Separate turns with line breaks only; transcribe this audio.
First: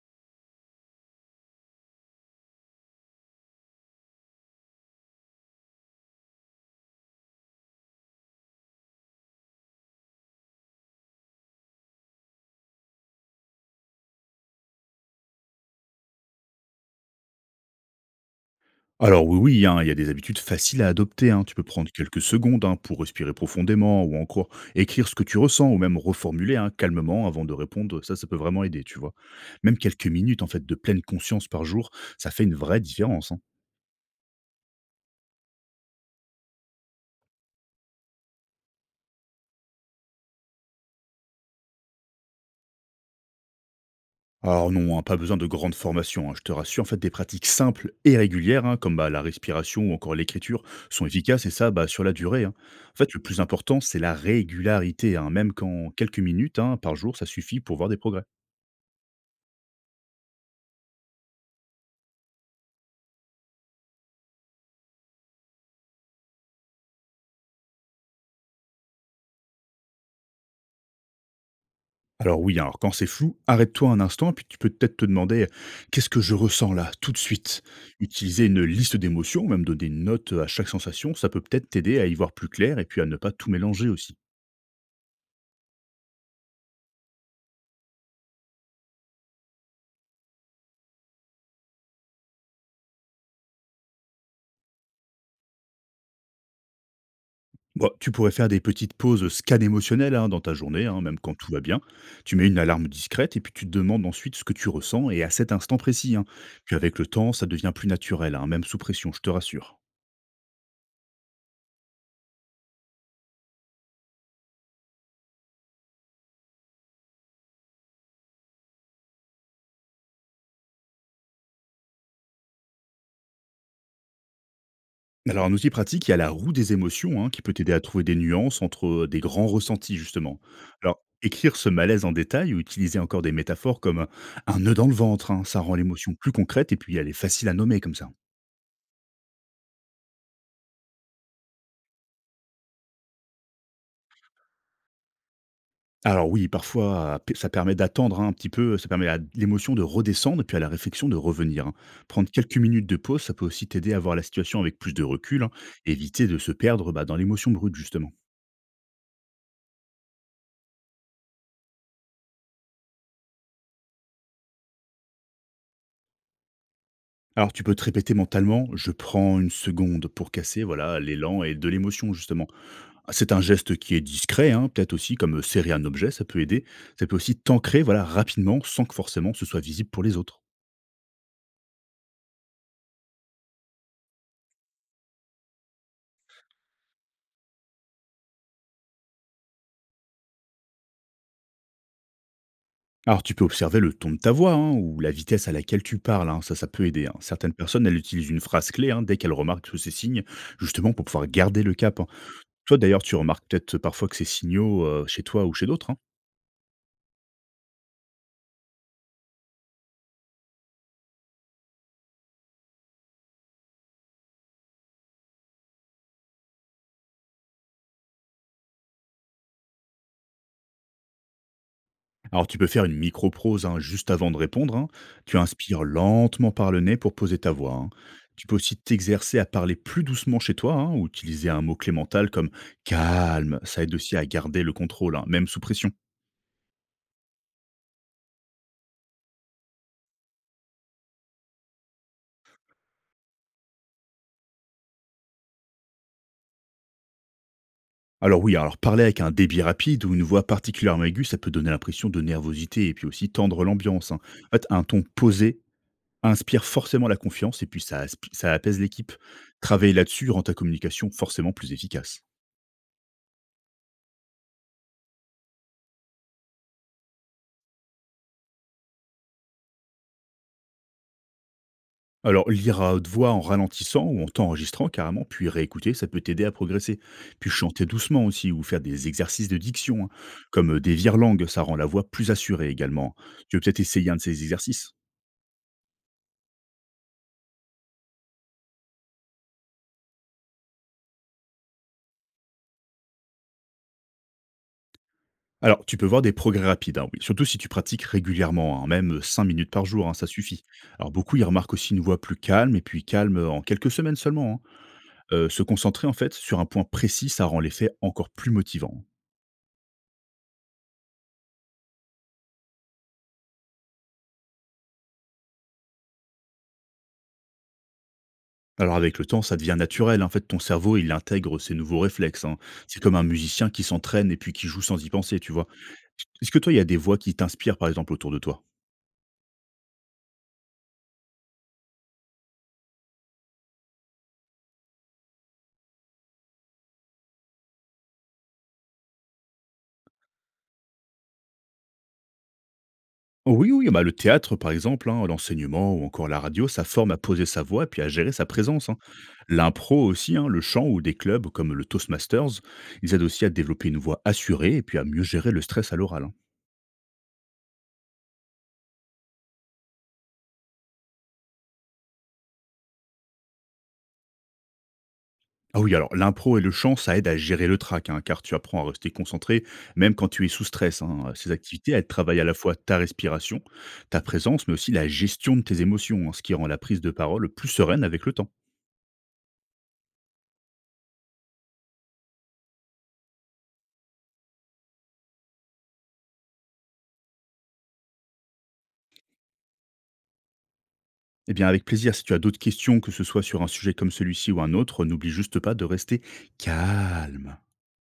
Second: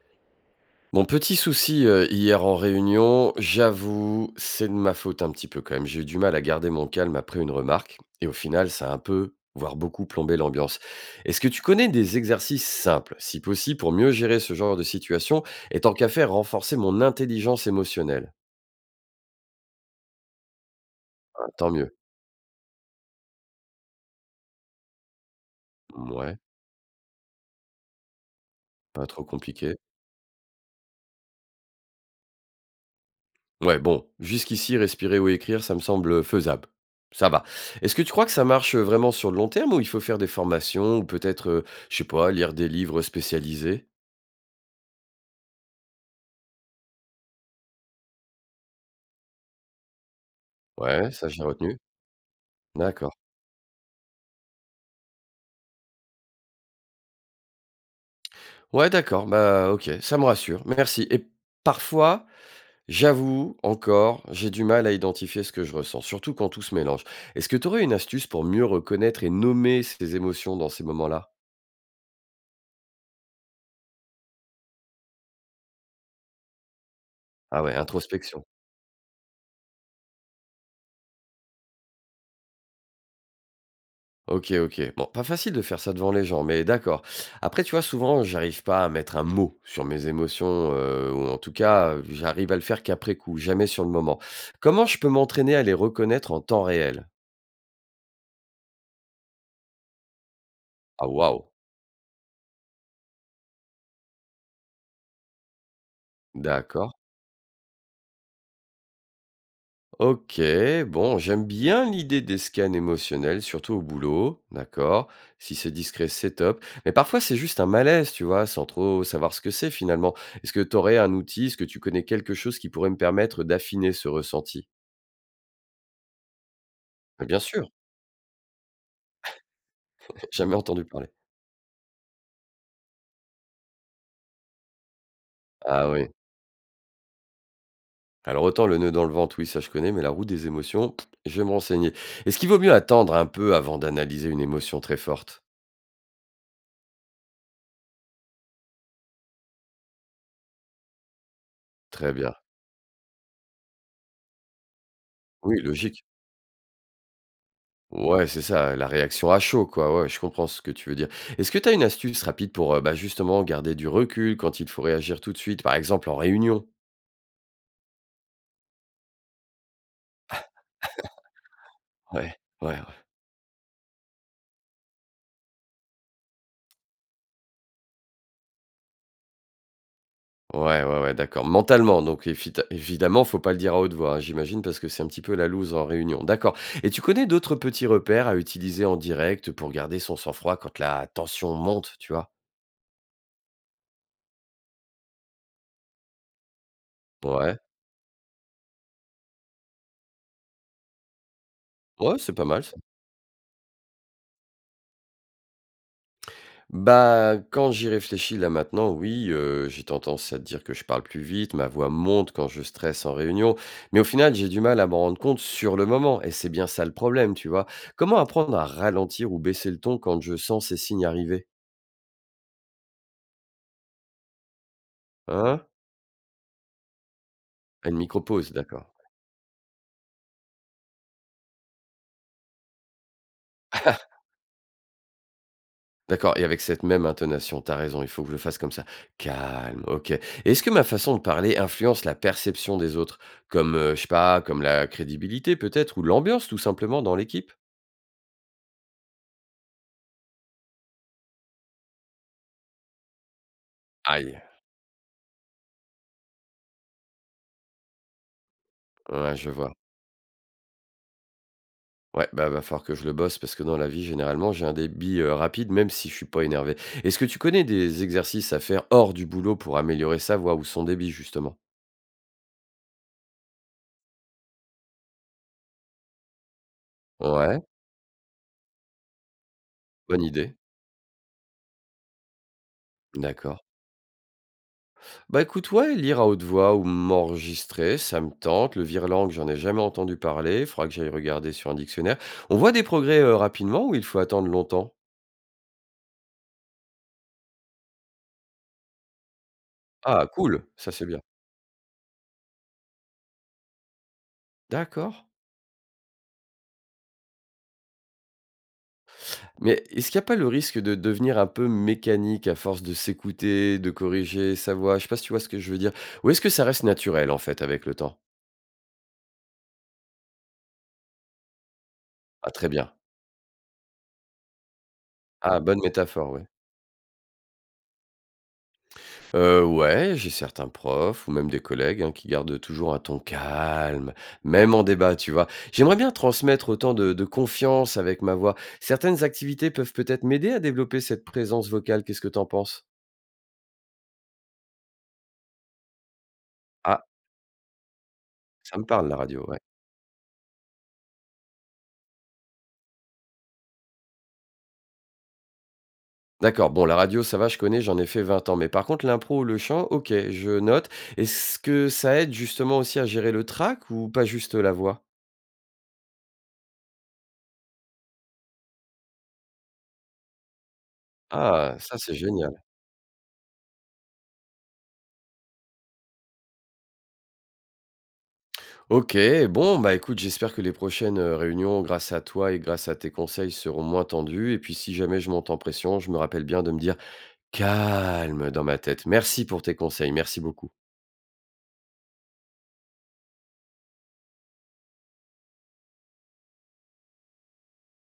Mon petit souci, hier en réunion, j'avoue, c'est de ma faute un petit peu quand même. J'ai eu du mal à garder mon calme après une remarque et au final, ça a un peu, voire beaucoup plombé l'ambiance. Est-ce que tu connais des exercices simples, si possible, pour mieux gérer ce genre de situation et tant qu'à faire, renforcer mon intelligence émotionnelle?
Alors oui, oui, hein, il y a des habitudes faciles à adopter. Hein.
Bah,
Tu peux
tant
prendre
mieux.
quelques secondes, hein, pour respirer profondément ou encore écrire ce que tu ressens ou même
Ouais,
reformuler, hein, calmement avant de répondre. Ça peut vraiment aider, tu
pas
vois.
trop compliqué.
Même quelques minutes en fait de pleine conscience par jour, ça fait une vraie différence. Hein.
Ouais, bon, jusqu'ici, respirer ou écrire, ça me semble faisable. Ça va. Est-ce que tu crois que ça marche vraiment sur le long terme ou il faut faire des formations ou peut-être, je sais pas, lire des livres spécialisés?
Alors non, hein, pas besoin de grandes formations, hein, je te rassure. En fait, des pratiques simples et régulières, hein, comme bah, la respiration ou encore l'écriture, sont
Ouais, ça j'ai
efficaces et ça,
retenu.
bah, sur la durée. Hein. En
D'accord.
fait, le plus important, c'est la régularité. Hein, même quand quelques minutes, hein, par jour, ça suffit pour voir des progrès.
Ouais, d'accord. Bah, ok, ça me rassure. Merci. Et parfois, j'avoue encore, j'ai du mal à identifier ce que je ressens, surtout quand tout se mélange. Est-ce que tu aurais une astuce pour mieux reconnaître et nommer ces émotions dans ces moments-là?
Alors oui, alors quand c'est flou, arrête-toi un instant, puis tu peux peut-être te demander, qu'est-ce que je ressens là, tout de
Ah
suite.
ouais,
Utiliser
introspection.
une liste d'émotions, même donner une note à chaque sensation, ça peut peut-être t'aider à y voir plus clair et puis à ne pas tout mélanger aussi.
OK, OK. Bon, pas facile de faire ça devant les gens, mais d'accord. Après, tu vois, souvent, j'arrive pas à mettre un mot sur mes émotions, ou en tout cas, j'arrive à le faire qu'après coup, jamais sur le moment. Comment je peux m'entraîner à les reconnaître en temps réel?
Bon, tu pourrais faire des petites pauses scan émotionnelles, hein, dans ta journée, hein,
Ah
même quand
waouh!
tout va bien. Tu mets une alarme discrète et puis tu te demandes ensuite ce que tu ressens et à cet instant précis. Hein. Puis
D'accord.
avec le temps, ça devient plus naturel, hein, même sous pression, je te rassure.
OK, bon, j'aime bien l'idée des scans émotionnels, surtout au boulot, d'accord. Si c'est discret, c'est top. Mais parfois, c'est juste un malaise, tu vois, sans trop savoir ce que c'est finalement. Est-ce que tu aurais un outil? Est-ce que tu connais quelque chose qui pourrait me permettre d'affiner ce ressenti?
Alors, un outil pratique, il y a la roue des émotions,
Mais
hein,
bien
qui peut
sûr,
t'aider à trouver des nuances entre, des grands ressentis, justement.
jamais entendu
Alors,
parler.
écrire ce malaise en détail ou utiliser encore des métaphores comme, un nœud dans le ventre, hein, ça rend
Ah oui.
l'émotion plus concrète et puis elle est facile à nommer comme ça.
Alors autant le nœud dans le ventre, oui, ça je connais, mais la roue des émotions, pff, je vais me renseigner. Est-ce qu'il vaut mieux attendre un peu avant d'analyser une émotion très forte?
Alors oui, parfois, ça permet d'attendre, hein, un petit peu, ça permet à l'émotion de redescendre et puis à la réflexion de revenir. Hein.
Très
Prendre
bien.
quelques minutes de pause, ça peut aussi t'aider à voir la situation avec plus de recul, hein,
Oui,
et
logique.
éviter de se perdre bah, dans l'émotion brute, justement.
Ouais, c'est ça, la réaction à chaud, quoi. Ouais, je comprends ce que tu veux dire. Est-ce que tu as une astuce rapide pour, bah, justement garder du recul quand il faut réagir tout de suite, par exemple en réunion?
Alors, tu peux te répéter mentalement: «Je prends une seconde pour casser», voilà, l'élan et de l'émotion,
Ouais,
justement.
ouais, ouais.
Ah, c'est un geste qui est discret, hein, peut-être aussi comme, serrer un objet, ça peut aider. Ça peut aussi t'ancrer, voilà, rapidement, sans que forcément ce soit visible pour les autres.
Ouais, ouais, ouais, d'accord. Mentalement, donc évidemment, faut pas le dire à haute voix, hein, j'imagine, parce que c'est un petit peu la loose en réunion. D'accord. Et tu connais d'autres petits repères à utiliser en direct pour garder son sang-froid quand la tension monte, tu vois?
Alors, tu peux observer le ton de ta voix, hein, ou la vitesse à laquelle tu parles, hein, ça peut aider, hein. Certaines
Ouais.
personnes, elles utilisent une phrase clé, hein, dès qu'elles remarquent tous ces signes, justement pour pouvoir garder le cap, hein.
Ouais, c'est pas mal ça.
Toi, d'ailleurs, tu remarques peut-être, parfois que ces signaux, chez toi ou chez d'autres, hein?
Bah, quand j'y réfléchis là maintenant, oui, j'ai tendance à te dire que je parle plus vite, ma voix monte quand je stresse en réunion, mais au final, j'ai du mal à m'en rendre compte sur le moment et c'est bien ça le problème, tu vois? Comment apprendre à ralentir ou baisser le ton quand je sens ces signes arriver?
Alors tu peux faire une microprose, hein, juste avant de répondre. Hein. Tu
Hein?
inspires lentement par le nez pour poser ta voix. Hein.
Ah, une
Tu
micro-pause,
peux aussi
d'accord.
t'exercer à parler plus doucement chez toi, hein, ou utiliser un mot clémental comme calme. Ça aide aussi à garder le contrôle, hein, même sous pression.
D'accord et avec cette même intonation, t'as raison, il faut que je le fasse comme ça. Calme, OK. Est-ce que ma façon de parler influence la perception des autres? Comme, je sais pas, comme la crédibilité peut-être ou l'ambiance tout simplement dans l'équipe?
Alors oui, alors parler avec un débit rapide ou une voix particulièrement aiguë, ça peut donner l'impression de nervosité et puis aussi tendre l'ambiance. Hein.
Aïe,
En fait, un ton posé inspire forcément la confiance et puis ça, ça apaise l'équipe.
ouais, je vois.
Travailler là-dessus rend ta communication forcément plus efficace.
Ouais, bah, va falloir que je le bosse parce que dans la vie, généralement, j'ai un débit, rapide même si je suis pas énervé. Est-ce que tu connais des exercices à faire hors du boulot pour améliorer sa voix ou son débit justement?
Alors, lire à haute voix en ralentissant ou en t'enregistrant carrément, puis réécouter, ça peut t'aider à progresser. Puis
Ouais,
chanter doucement aussi, ou faire des exercices de diction, hein,
bonne idée,
comme des virelangues, ça rend la voix plus assurée également. Tu veux
d'accord.
peut-être essayer un de ces exercices.
Bah écoute, ouais, lire à haute voix ou m'enregistrer, ça me tente. Le virlang, j'en ai jamais entendu parler. Il faudra que j'aille regarder sur un dictionnaire. On voit des progrès rapidement ou il faut attendre longtemps?
Alors, tu peux voir des progrès rapides, hein, oui. Surtout si tu pratiques régulièrement, hein, même 5 minutes par jour, hein, ça
Ah,
suffit.
cool, ça c'est
Alors,
bien.
beaucoup y remarquent aussi une voix plus calme, et puis calme, en quelques semaines seulement. Hein.
D'accord.
Se concentrer en fait sur un point précis, ça rend l'effet encore plus motivant.
Mais est-ce qu'il n'y a pas le risque de devenir un peu mécanique à force de s'écouter, de corriger sa voix? Je sais pas si tu vois ce que je veux dire. Ou est-ce que ça reste naturel en fait avec le temps?
Alors avec le temps, ça devient naturel. En fait, ton cerveau, il intègre ces nouveaux réflexes.
Ah,
Hein.
très bien.
C'est comme un musicien qui s'entraîne et puis qui joue sans y penser, tu
Ah,
vois.
bonne métaphore, ouais.
Est-ce que toi, il y a des voix qui t'inspirent, par exemple, autour de toi?
Ouais, j'ai certains profs ou même des collègues, hein, qui gardent toujours un ton calme, même en débat, tu vois? J'aimerais bien transmettre autant de confiance avec ma voix. Certaines activités peuvent peut-être m'aider à développer cette présence vocale, qu'est-ce que t'en penses?
Oui, oui, bah, le théâtre, par exemple, hein, l'enseignement ou encore la radio, ça
Ah,
forme à poser sa voix et puis à gérer sa
ça me
présence. Hein.
parle la radio, ouais.
L'impro aussi, hein, le chant ou des clubs comme le Toastmasters, ils aident aussi à développer une voix assurée et puis à mieux gérer le stress à l'oral. Hein.
D'accord, bon la radio ça va, je connais, j'en ai fait 20 ans, mais par contre l'impro ou le chant, OK, je note. Est-ce que ça aide justement aussi à gérer le trac ou pas juste la voix?
Ah oui, alors l'impro et le chant, ça aide à gérer le trac, hein, car tu apprends à rester concentré, même quand tu es sous stress. Hein. Ces
Ah,
activités,
ça
elles
c'est
travaillent à la
génial.
fois ta respiration, ta présence, mais aussi la gestion de tes émotions, hein, ce qui rend la prise de parole plus sereine avec le temps.
OK, bon, bah, écoute, j'espère que les prochaines, réunions grâce à toi et grâce à tes conseils seront moins tendues et puis si jamais je monte en pression, je me rappelle bien de me dire: «Calme» dans ma tête. Merci pour tes conseils, merci beaucoup.
Eh bien, avec plaisir, si tu as d'autres questions, que ce soit sur un sujet comme celui-ci ou un autre, n'oublie juste pas de rester calme.